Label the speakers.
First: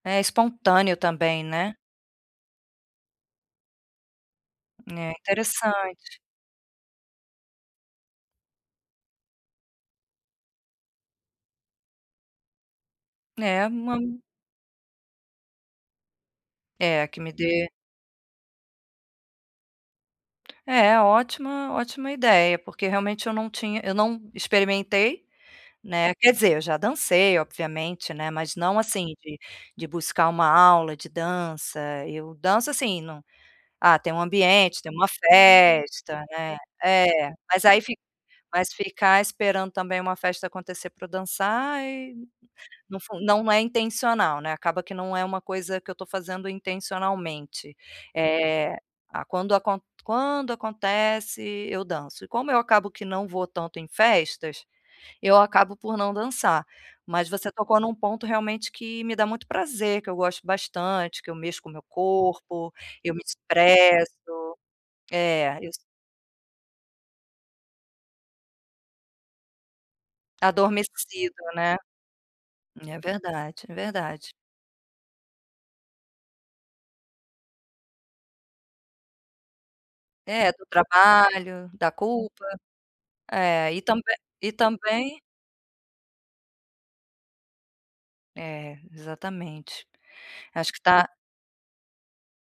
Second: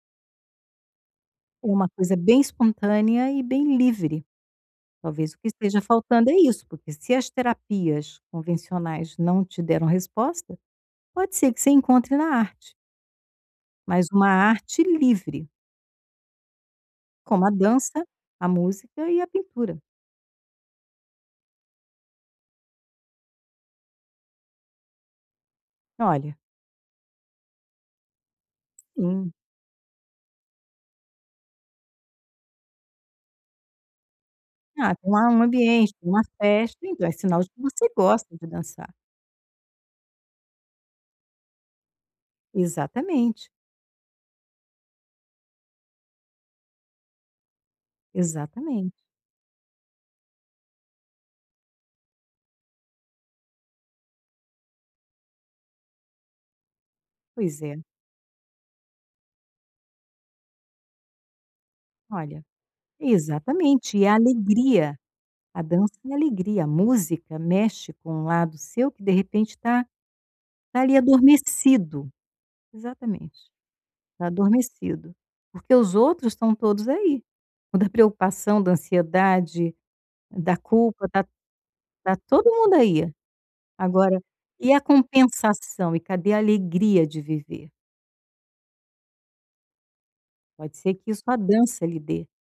Speaker 1: É espontâneo também, né?
Speaker 2: Uma coisa bem espontânea e bem livre.
Speaker 1: É
Speaker 2: Talvez o que esteja
Speaker 1: interessante.
Speaker 2: faltando é isso, porque se as terapias convencionais não te deram resposta, pode ser que você encontre na arte.
Speaker 1: É, uma
Speaker 2: Mas
Speaker 1: um
Speaker 2: uma arte livre.
Speaker 1: É, que me
Speaker 2: Como a
Speaker 1: dê
Speaker 2: dança, a música e a pintura.
Speaker 1: É, ótima ótima ideia. Porque realmente eu não tinha eu não experimentei, né? Quer
Speaker 2: Olha.
Speaker 1: dizer, eu já dancei, obviamente, né, mas não assim
Speaker 2: Sim.
Speaker 1: de de buscar uma aula de dança. Eu danço assim, num ah, tem um ambiente, tem
Speaker 2: Ah,
Speaker 1: uma
Speaker 2: em uma em um ambiente, uma
Speaker 1: festa, né?
Speaker 2: festa, então é
Speaker 1: É,
Speaker 2: sinal de que
Speaker 1: mas aí
Speaker 2: você
Speaker 1: fic
Speaker 2: gosta de
Speaker 1: mas
Speaker 2: dançar.
Speaker 1: ficar esperando também uma festa acontecer pra dançar e não fun
Speaker 2: Exatamente.
Speaker 1: não é intencional, né? Acaba que não é uma coisa que eu tô fazendo intencionalmente. Eh,
Speaker 2: Exatamente.
Speaker 1: a quando acon quando acontece eu danço. E como eu acabo que não vou tanto em festas, eu acabo por não dançar. Mas você
Speaker 2: Pois
Speaker 1: tocou
Speaker 2: é.
Speaker 1: em um ponto realmente que me dá muito prazer, que eu gosto bastante, que eu mexo com o meu
Speaker 2: Olha,
Speaker 1: corpo, eu me
Speaker 2: exatamente. E
Speaker 1: expresso.
Speaker 2: a alegria.
Speaker 1: É,
Speaker 2: A
Speaker 1: eu s
Speaker 2: dança é alegria, a música mexe com um lado seu que de repente tá, tá ali
Speaker 1: Adormecido, né?
Speaker 2: adormecido.
Speaker 1: É
Speaker 2: Exatamente.
Speaker 1: verdade, é
Speaker 2: Tá
Speaker 1: verdade.
Speaker 2: adormecido, porque os outros estão todos aí. O da preocupação, da ansiedade,
Speaker 1: É,
Speaker 2: da
Speaker 1: do
Speaker 2: culpa, da
Speaker 1: trabalho, da
Speaker 2: tá
Speaker 1: culpa.
Speaker 2: todo mundo aí.
Speaker 1: É, aí tambe
Speaker 2: Agora,
Speaker 1: e
Speaker 2: e a
Speaker 1: também
Speaker 2: compensação? E cadê a alegria de viver?
Speaker 1: É, exatamente. Acho
Speaker 2: Pode
Speaker 1: que
Speaker 2: ser que
Speaker 1: tá
Speaker 2: isso a dança lhe dê.